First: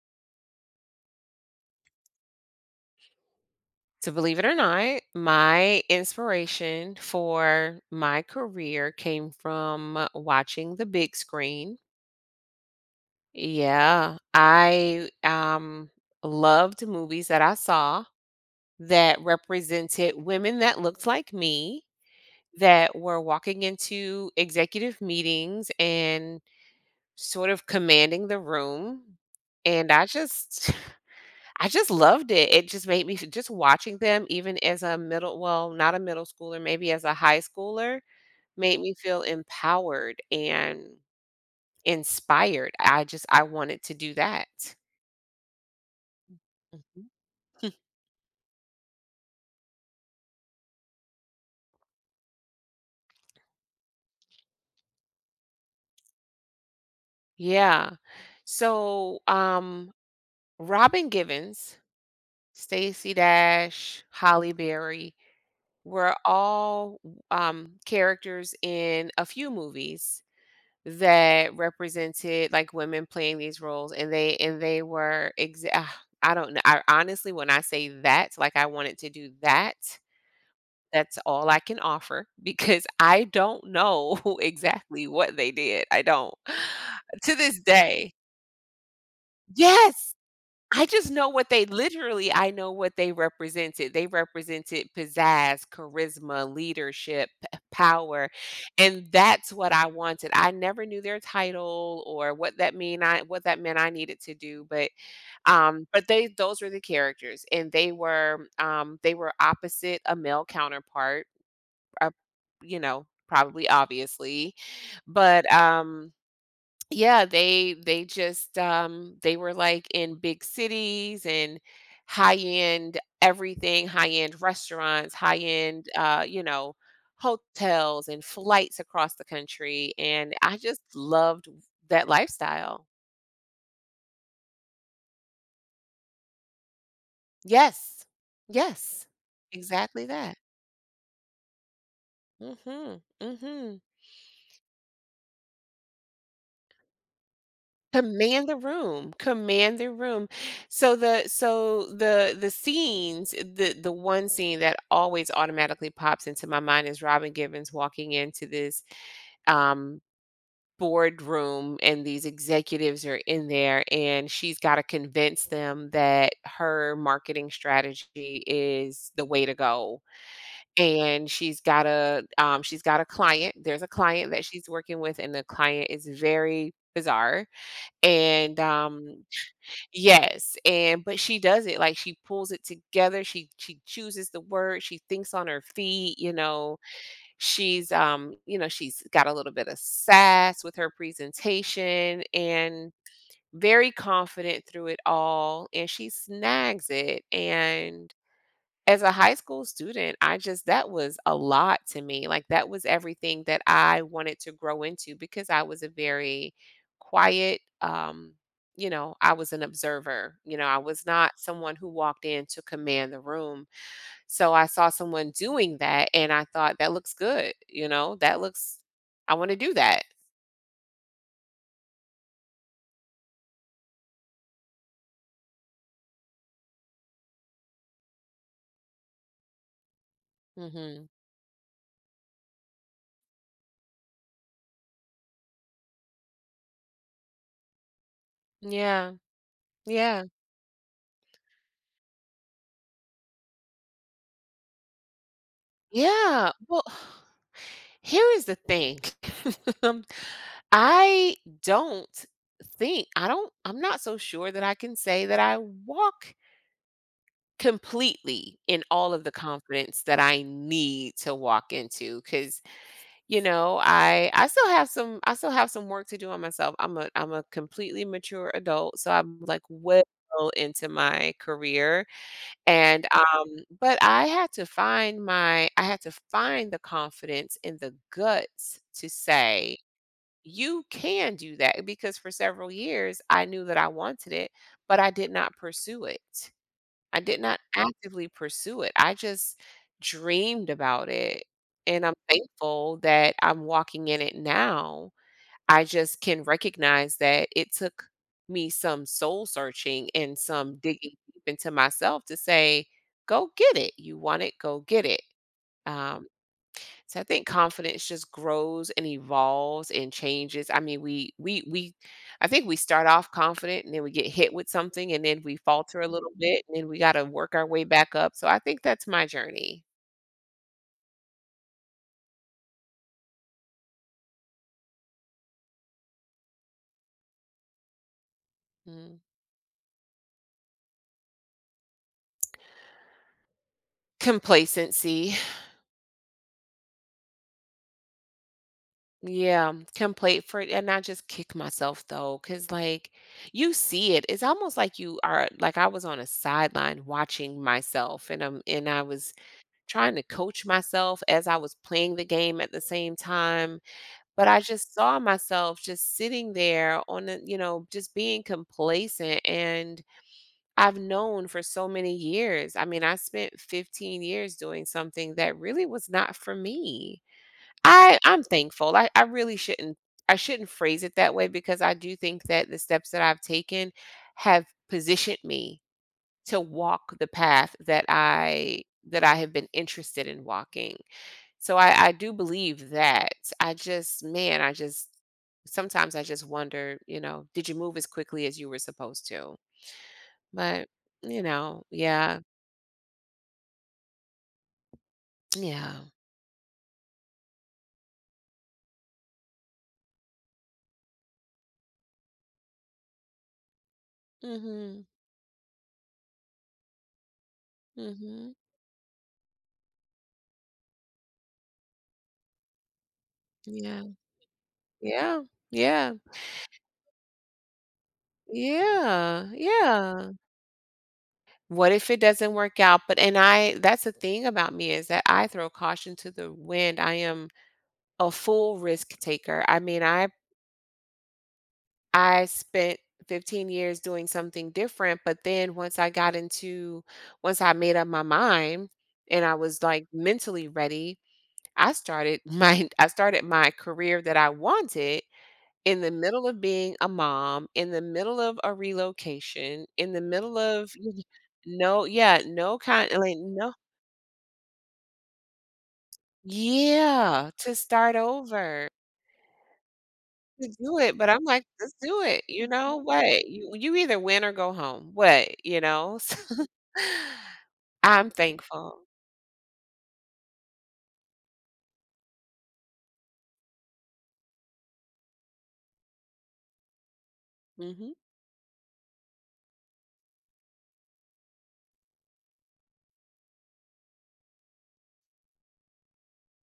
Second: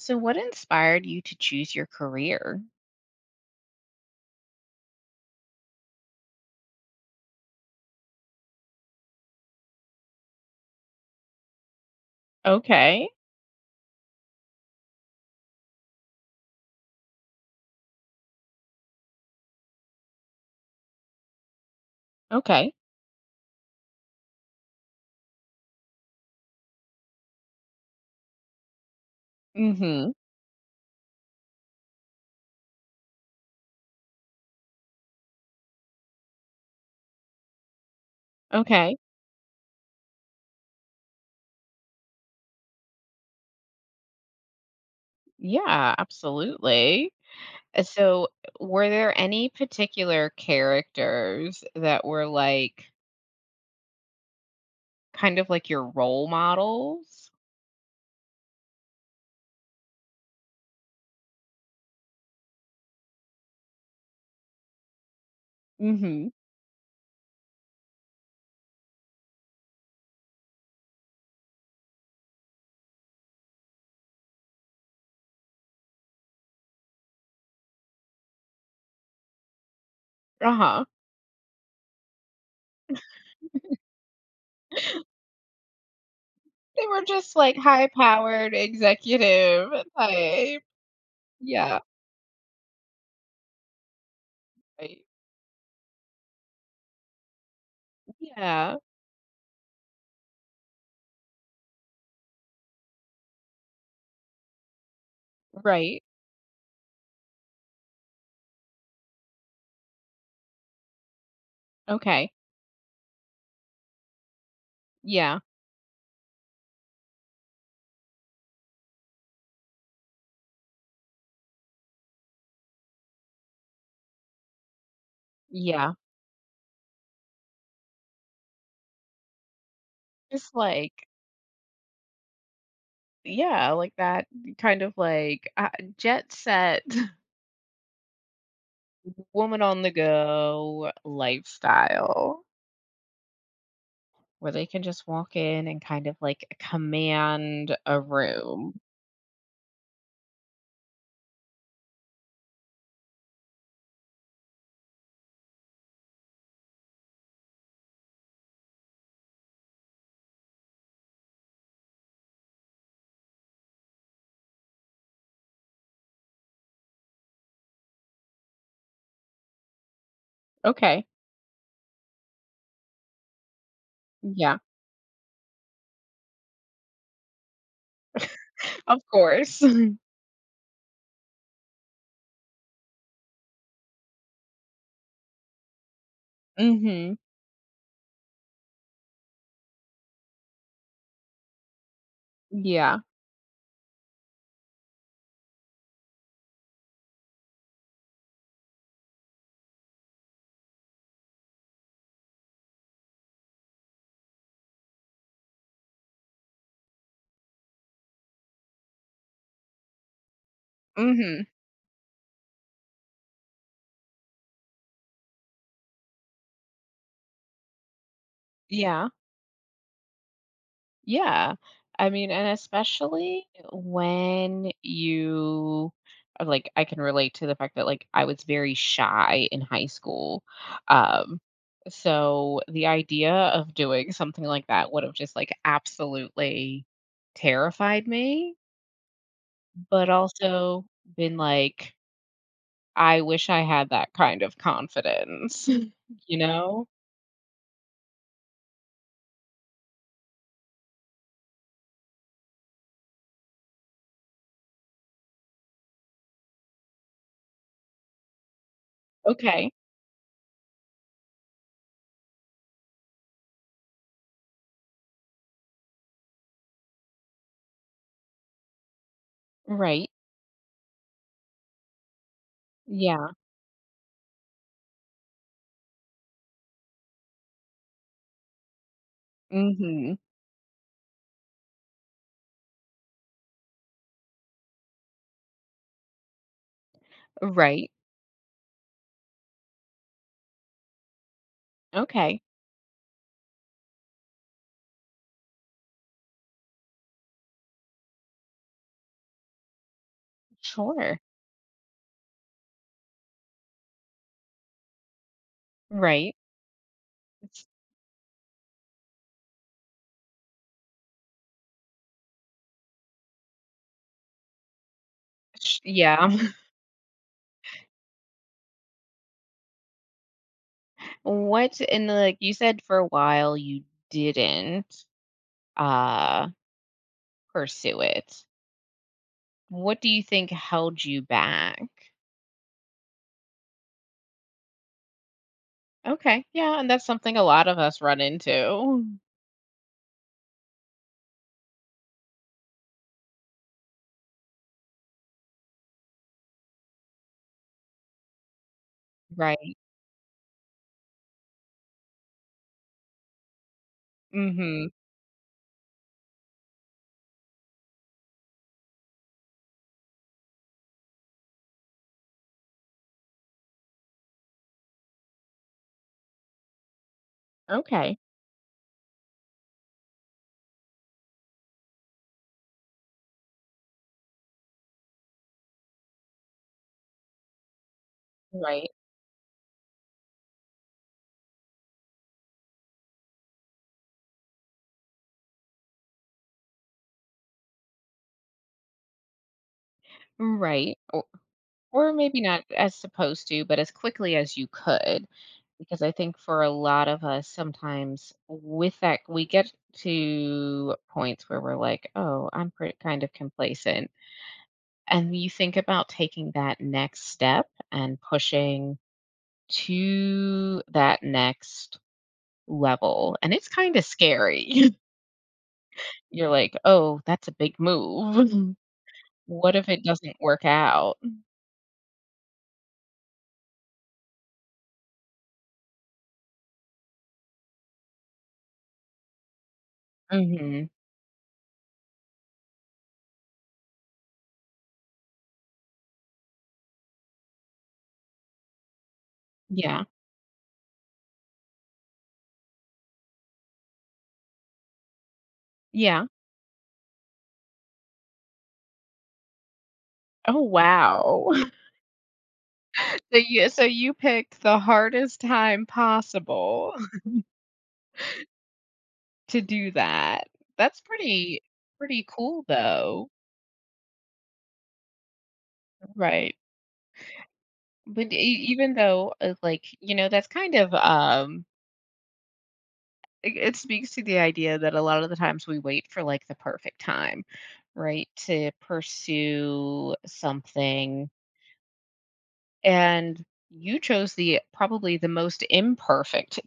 So, what inspired you to choose your career? So, believe it or not, my inspiration for my career came from watching the big screen. Okay. Yeah, I loved movies that I saw that represented women that looked like me Okay. that were walking into executive meetings and sort of commanding the room. And I Hmm. just I just loved it. It just made me just watching them even as not a middle schooler, maybe as a high schooler, made me Okay. feel empowered and inspired. I wanted to do that. Yeah, Mhm. absolutely. So, were there any particular characters that were like kind of like your role models? Yeah. So, Robin Givens, Stacey Dash, Holly Berry were Mhm. all characters in a few movies that represented like women playing these roles and they were I don't know. I honestly when I say that, like I wanted to do that, Uh-huh. that's all I can offer because I don't know exactly what they did. I don't. They were To just like this day. high-powered executive Yes. type. Yeah. I know what they represented. They represented Right. pizzazz, charisma, leadership, p power, Yeah. and that's what I wanted. I never knew their title or what that meant I needed to do, Right. but they those were the characters, and they were opposite a male counterpart, uh, Okay. Probably obviously, Yeah. but, yeah, they just, they were, like, in big cities and high-end everything, high-end restaurants, Yeah. Hotels and flights across the country, and Just I just like. loved that lifestyle. Yeah, like that kind of like jet set, Yes. Yes. woman on the Exactly that. go lifestyle Mhm. Mhm. where they can just walk in and kind of like command a Command the room. room, command the room. So the one scene that always automatically pops into my mind is Robin Givens walking into this, um, boardroom, and these executives are in there, and she's gotta convince them that her marketing strategy is the way to go, Okay. and she's got a client. There's a client that Yeah. she's working with, and the client is very bizarre, and, Of course. yes, and but she does it, like, she pulls it together, she chooses the word, she thinks on her feet, Mhm. she's got a little bit of sass with her presentation and Yeah. very confident through it all, and she snags it, and as a high school student, I just that was a lot to me, like, that was everything that I wanted to grow into because I was a very quiet. I was an observer. I was not Mhm. someone who walked in to command the room, so I saw someone doing that and I thought, "That looks good." "That looks Yeah. I wanna do that." Yeah. I mean, and especially when you like I can relate to the fact that like I was very shy in high school. Mhm. Um so the idea of doing something like that would have just like absolutely terrified me, Yeah. but Yeah. also been like I wish I had that kind of confidence, you Yeah, well, know? here is the thing. Um, I don't think I don't I'm not so sure that I can say that I walk completely in all of the Okay. confidence that I need to walk into. Because I still have some work to do on myself. I'm a completely mature adult, so I'm, like, well Right. into my career and, Yeah. But I had to find the confidence and the guts to say, Mhm. "You can do that," because for several years, I knew that I wanted it, but I did not pursue it. I did not Right. actively pursue it. I just dreamed about it, and I'm Okay. thankful that I'm walking in it now. I just can recognize that it took me some soul searching and some digging Sure. deep into myself to say, go get it. You want it, go get it. Um, Right. so I think It's confidence just grows and evolves and changes. I mean, we I think we start off confident and then we get hit with something and then we sh falter a yeah. little bit and then we got to work our way back up. So I think that's my journey. What And, like, you said for a while you didn't, uh, pursue it. Mm. What do you think held you back? Complacency. Okay, yeah, and that's something a lot of us run into. Yeah, complete for it. And I just kick myself though, because like you see it. It's almost like you are, like, I was on a sideline watching myself and I was Right. trying to coach myself as I was playing the game at the same time. But I Mhm. just saw myself just sitting there on the, just being complacent. And I've known for so many years. I mean, I spent 15 years doing something that really was not for me. Okay. I'm thankful. I really shouldn't phrase it that way because I do think that the steps that I've taken have positioned me to walk the path that I Right. that I have been interested in walking. So I do believe that. I just man, I just sometimes I just wonder, you know, did you move as quickly as you were supposed to? But, Right. Or maybe yeah. not as supposed to, but as quickly as you could. Yeah. Because I think for a lot of us, sometimes with that, we get to points where we're like, oh, I'm pretty kind of complacent. Mhm. And you think about taking that next step and Mhm. pushing to that next level. And it's kind of Yeah. scary. Yeah. Yeah. You're like, oh, that's a big move. Yeah. What if it Yeah. doesn't work out? What if it doesn't work out? But and I that's the thing about me, is that I throw caution to the wind. I am a full risk taker. I mean, I Hmm. I spent 15 years doing something different, but then once I made up my mind and I was Yeah. like mentally ready, I started my I started my career that I wanted in the Yeah. middle of being a mom, in the middle of a relocation, in the middle Oh, of wow. no, yeah, no kind like So you no. so you picked the hardest time possible Yeah, to start over, to do that. to do That's it, but I'm pretty like, "Let's do pretty it," cool you know, though, what? You either win or go home, what, you know? right? So, But I'm e even thankful. though, like, that's kind of, it speaks to the idea that a lot of the times we wait for, like, the perfect time, Mhm. right, to pursue something, and you chose the probably the most imperfect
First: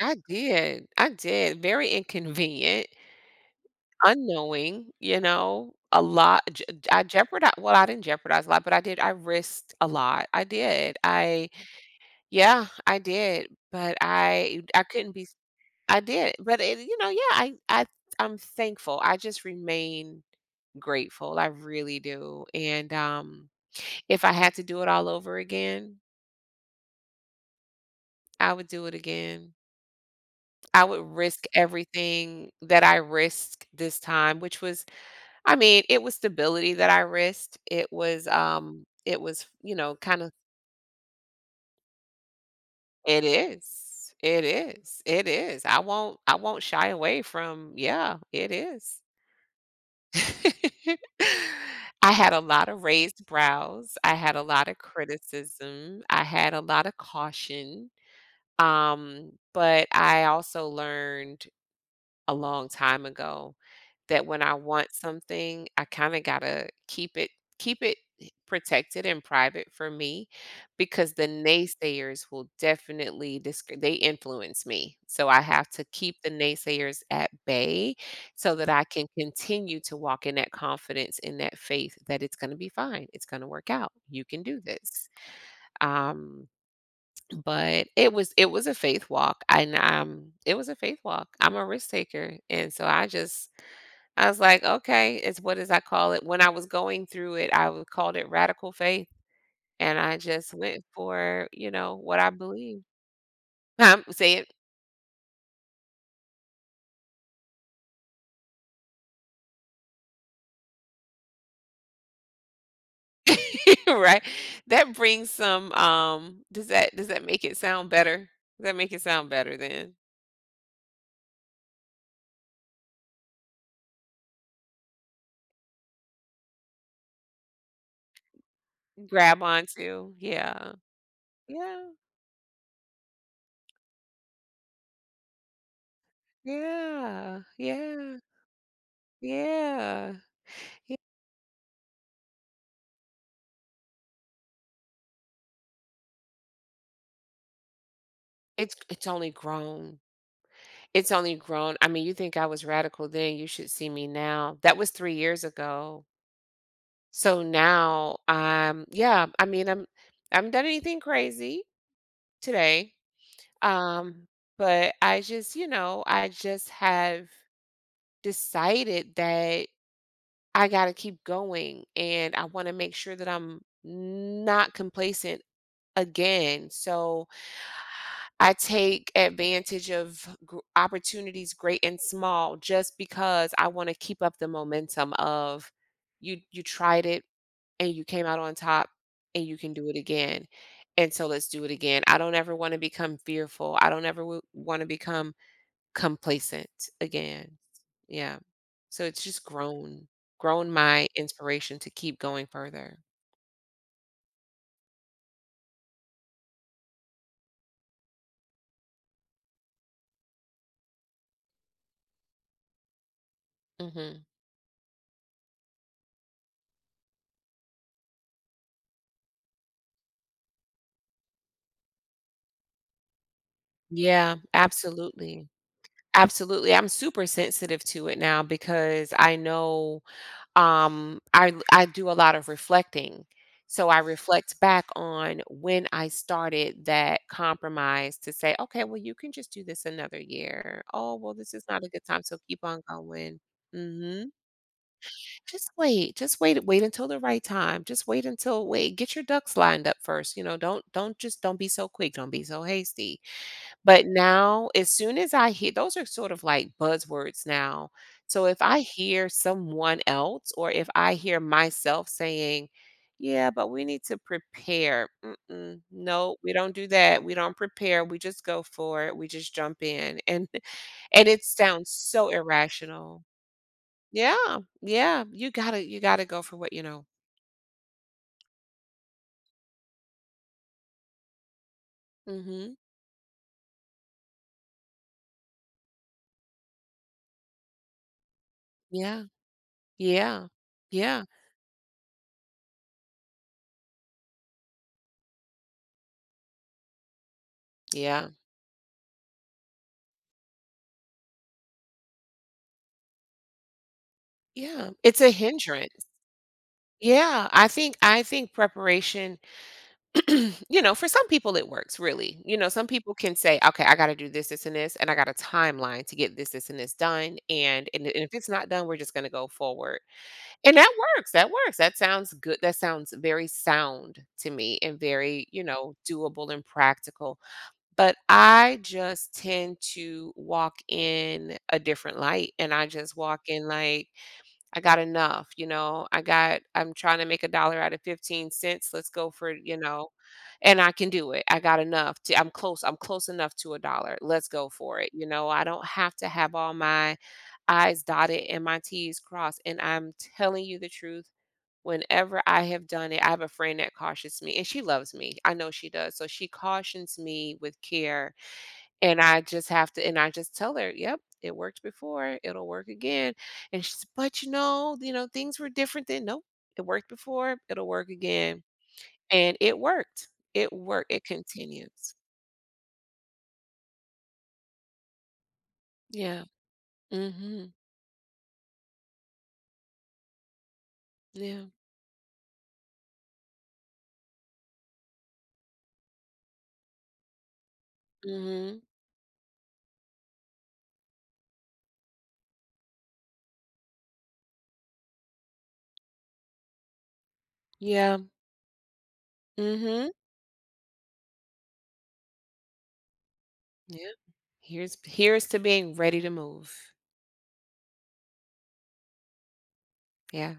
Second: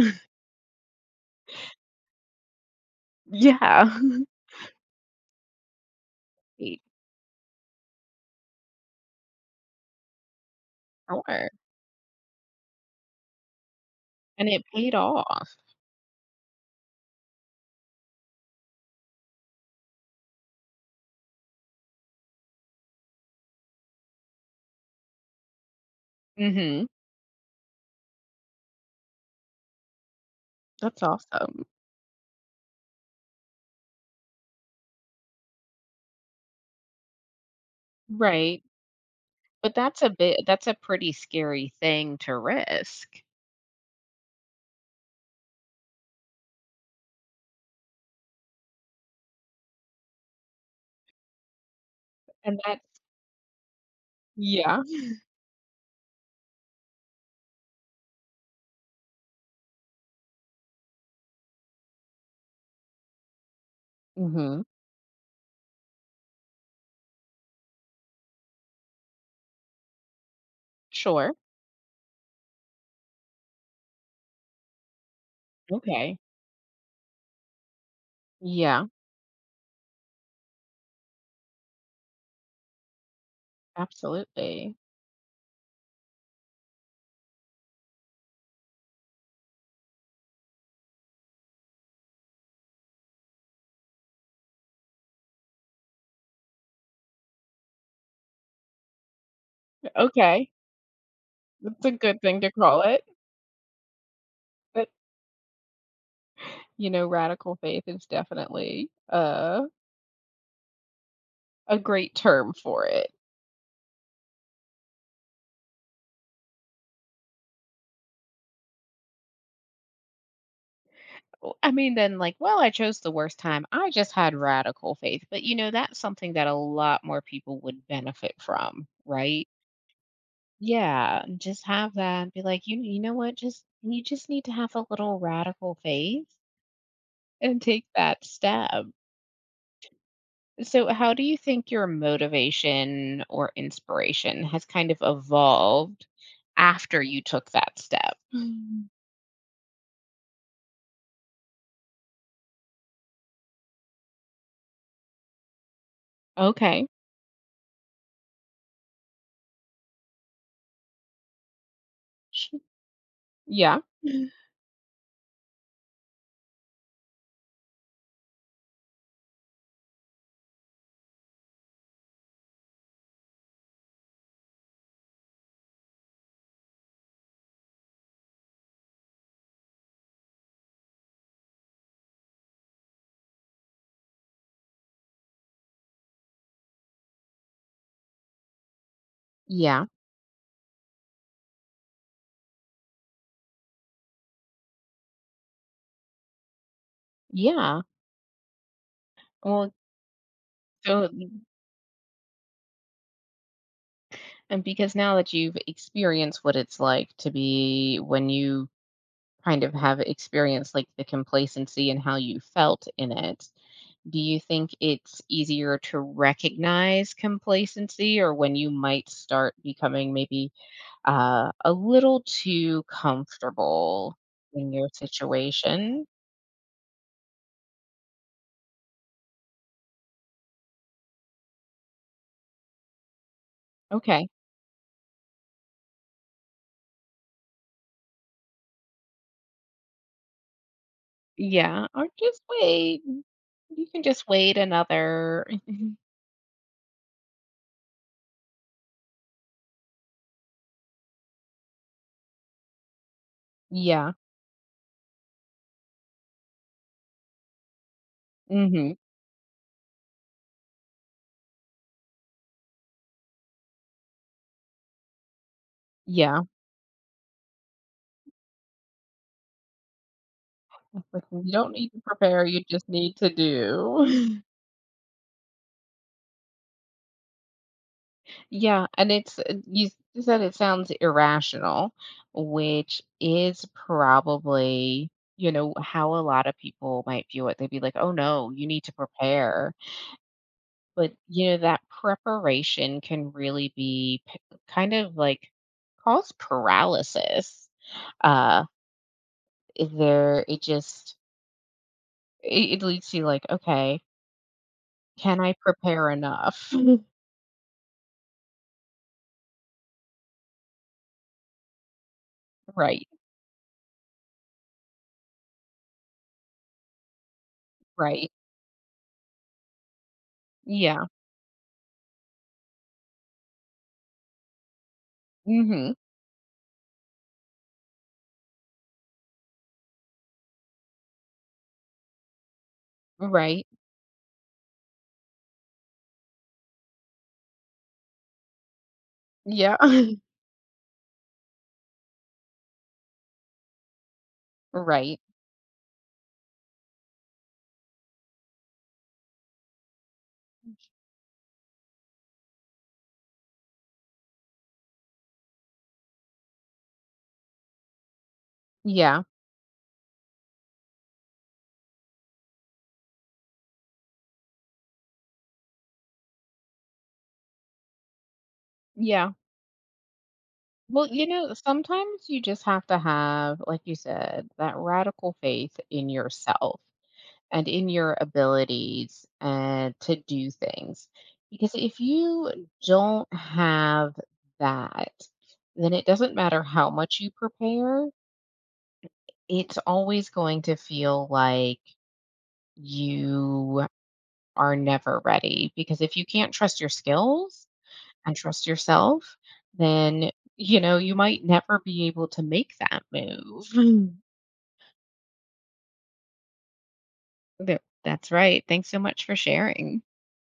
I did, very inconvenient, Yeah. unknowing, a lot. Je I jeopardized. Well, I didn't jeopardize a lot, but I risked a lot, I did, Sure, I yeah, I did, but and it I paid couldn't be. off. I did, but it yeah, I'm thankful. I just remain grateful. I really do. And if I had to do it all over again, Mhm. I would do it again. I That's would risk awesome. everything that I risked this time, which was I mean, it was stability that I risked. It was Right, um it was, but kind of. That's a pretty scary thing to risk. It is. It is. It is. I won't shy away from, yeah, it is. I had a And lot that's of raised brows. I had a lot of Yeah. criticism. I had a lot of caution. But I also learned a long time ago that when I Mhm. want something, I kinda gotta keep it protected and private for me because the Sure. naysayers will definitely disc they influence me. So I have to keep Okay. the naysayers at bay so that I Yeah, can continue to walk in that confidence, in that faith that it's gonna be fine. It's gonna work out. You can do absolutely. this. Um, but it was a faith walk, and, it was a faith walk. I'm a risk taker, and so I was like, "Okay, it's what does I call it?" When I was going through it, I would called it radical faith, and I Okay. just went for, That's a what good I thing to call believe. it, Say it. but, radical faith is definitely, a great term for it. Right? That brings some, does that make it sound better? Does that make it sound better then? Well, I mean, then, like, "Well, I chose the worst time. I just had radical faith," but, that's something that a lot more people would benefit from, Grab right? onto. Yeah. Yeah, and just Yeah. have that, be like, "You know what? Just you just need to have a little radical faith Yeah. and take Yeah. that step." Yeah. So, Ye how do you think your motivation or inspiration has kind of evolved after you took that step? It's Mm. it's only grown. It's only grown. I mean, you think I was radical then, you should see me now. That was 3 years ago. Okay. So now, yeah, I mean, I haven't done anything crazy Sh today. Yeah. Um, but I just have decided that I gotta keep going and I wanna make sure that I'm not complacent again. So I take advantage of opportunities great and small just because I want to keep up the momentum of you tried it and you came out on top and you can Yeah. do it again. And so let's do it again. I don't ever want to become fearful. I don't ever want to become complacent again. Yeah. Yeah. So it's just Well, grown my so inspiration to keep going further. and because now that you've experienced what it's like to be when you kind of have experienced, like, the complacency and how you felt in it, do Mhm. you think it's easier to recognize complacency or when you might start becoming maybe a little too comfortable Yeah, in your absolutely. situation? Absolutely, I'm super sensitive to it now because I know, I do a lot of reflecting. So I Okay. reflect back on when I started that compromise to say, "Okay, well, you can just do this another year. Oh, well, this is not Yeah. a good Or time, so just keep on wait. going." You Mm. can just Mhm. wait another. Just wait wait until the right time. Just wait until, wait, get your ducks lined up first, don't be so quick, don't be so hasty." But Yeah. now, as soon as I hear, those are sort of like buzzwords now. So if I Hmm. hear someone else or if I hear myself saying, "Yeah, but we need to prepare." Mm-mm, no, Yeah. we don't do that. We don't prepare. We just go for it. We just jump in. And Like, and it you don't need sounds to so prepare, you just need irrational. to do. Yeah. Yeah. You gotta go for what you know. Yeah, and it's you said it sounds irrational, Mhm. which is probably, how a lot of people might view it. They'd be like, "Oh no, you need to Yeah. prepare." Yeah. But, Yeah. That preparation can really be kind of like cause paralysis. Yeah. Uh there it leads you like, "Okay, Yeah. It's a can I hindrance. prepare enough?" Yeah, I think preparation, for some people it works really. Some Right, people can say, okay, I got to do this, this, and this, and I got a timeline to get this, this, and this done. And right. if it's not done, we're just going to go forward. And that Yeah. works. That works. That sounds good. That sounds very sound to me and very, Mhm. Doable and practical. But I just tend to walk in a different light and I just walk Right. in like, I got enough, I'm trying to make a dollar out of 15 cents. Let's go for, Yeah. And I can do it. I'm close. I'm close enough to a dollar. Let's go for it. Right. I don't have to have all my I's dotted and my T's crossed. And I'm telling you the truth. Whenever I have done it, I have a friend that cautions me and she loves me. I know she does. So she cautions me with care and Yeah, I just have to and I just tell her, "Yep, it worked before, it'll work again." And she's, "But, you know, things were different then." "Nope, it worked before, it'll work again." yeah. And it worked. It Well, worked. It continues. sometimes you just have to have, like you said, that radical faith in Yeah. yourself and Mhm. in your abilities and to do things. Yeah. Because if you don't have that, then it doesn't matter how much you prepare, Mhm. it's always going to feel like you are never ready. Because if you can't trust your skills, Yeah. and trust yourself, Mhm. then, you might never be able to make that move. Yeah. Here's to being ready to move. That's right. Thanks so much for sharing. Yeah.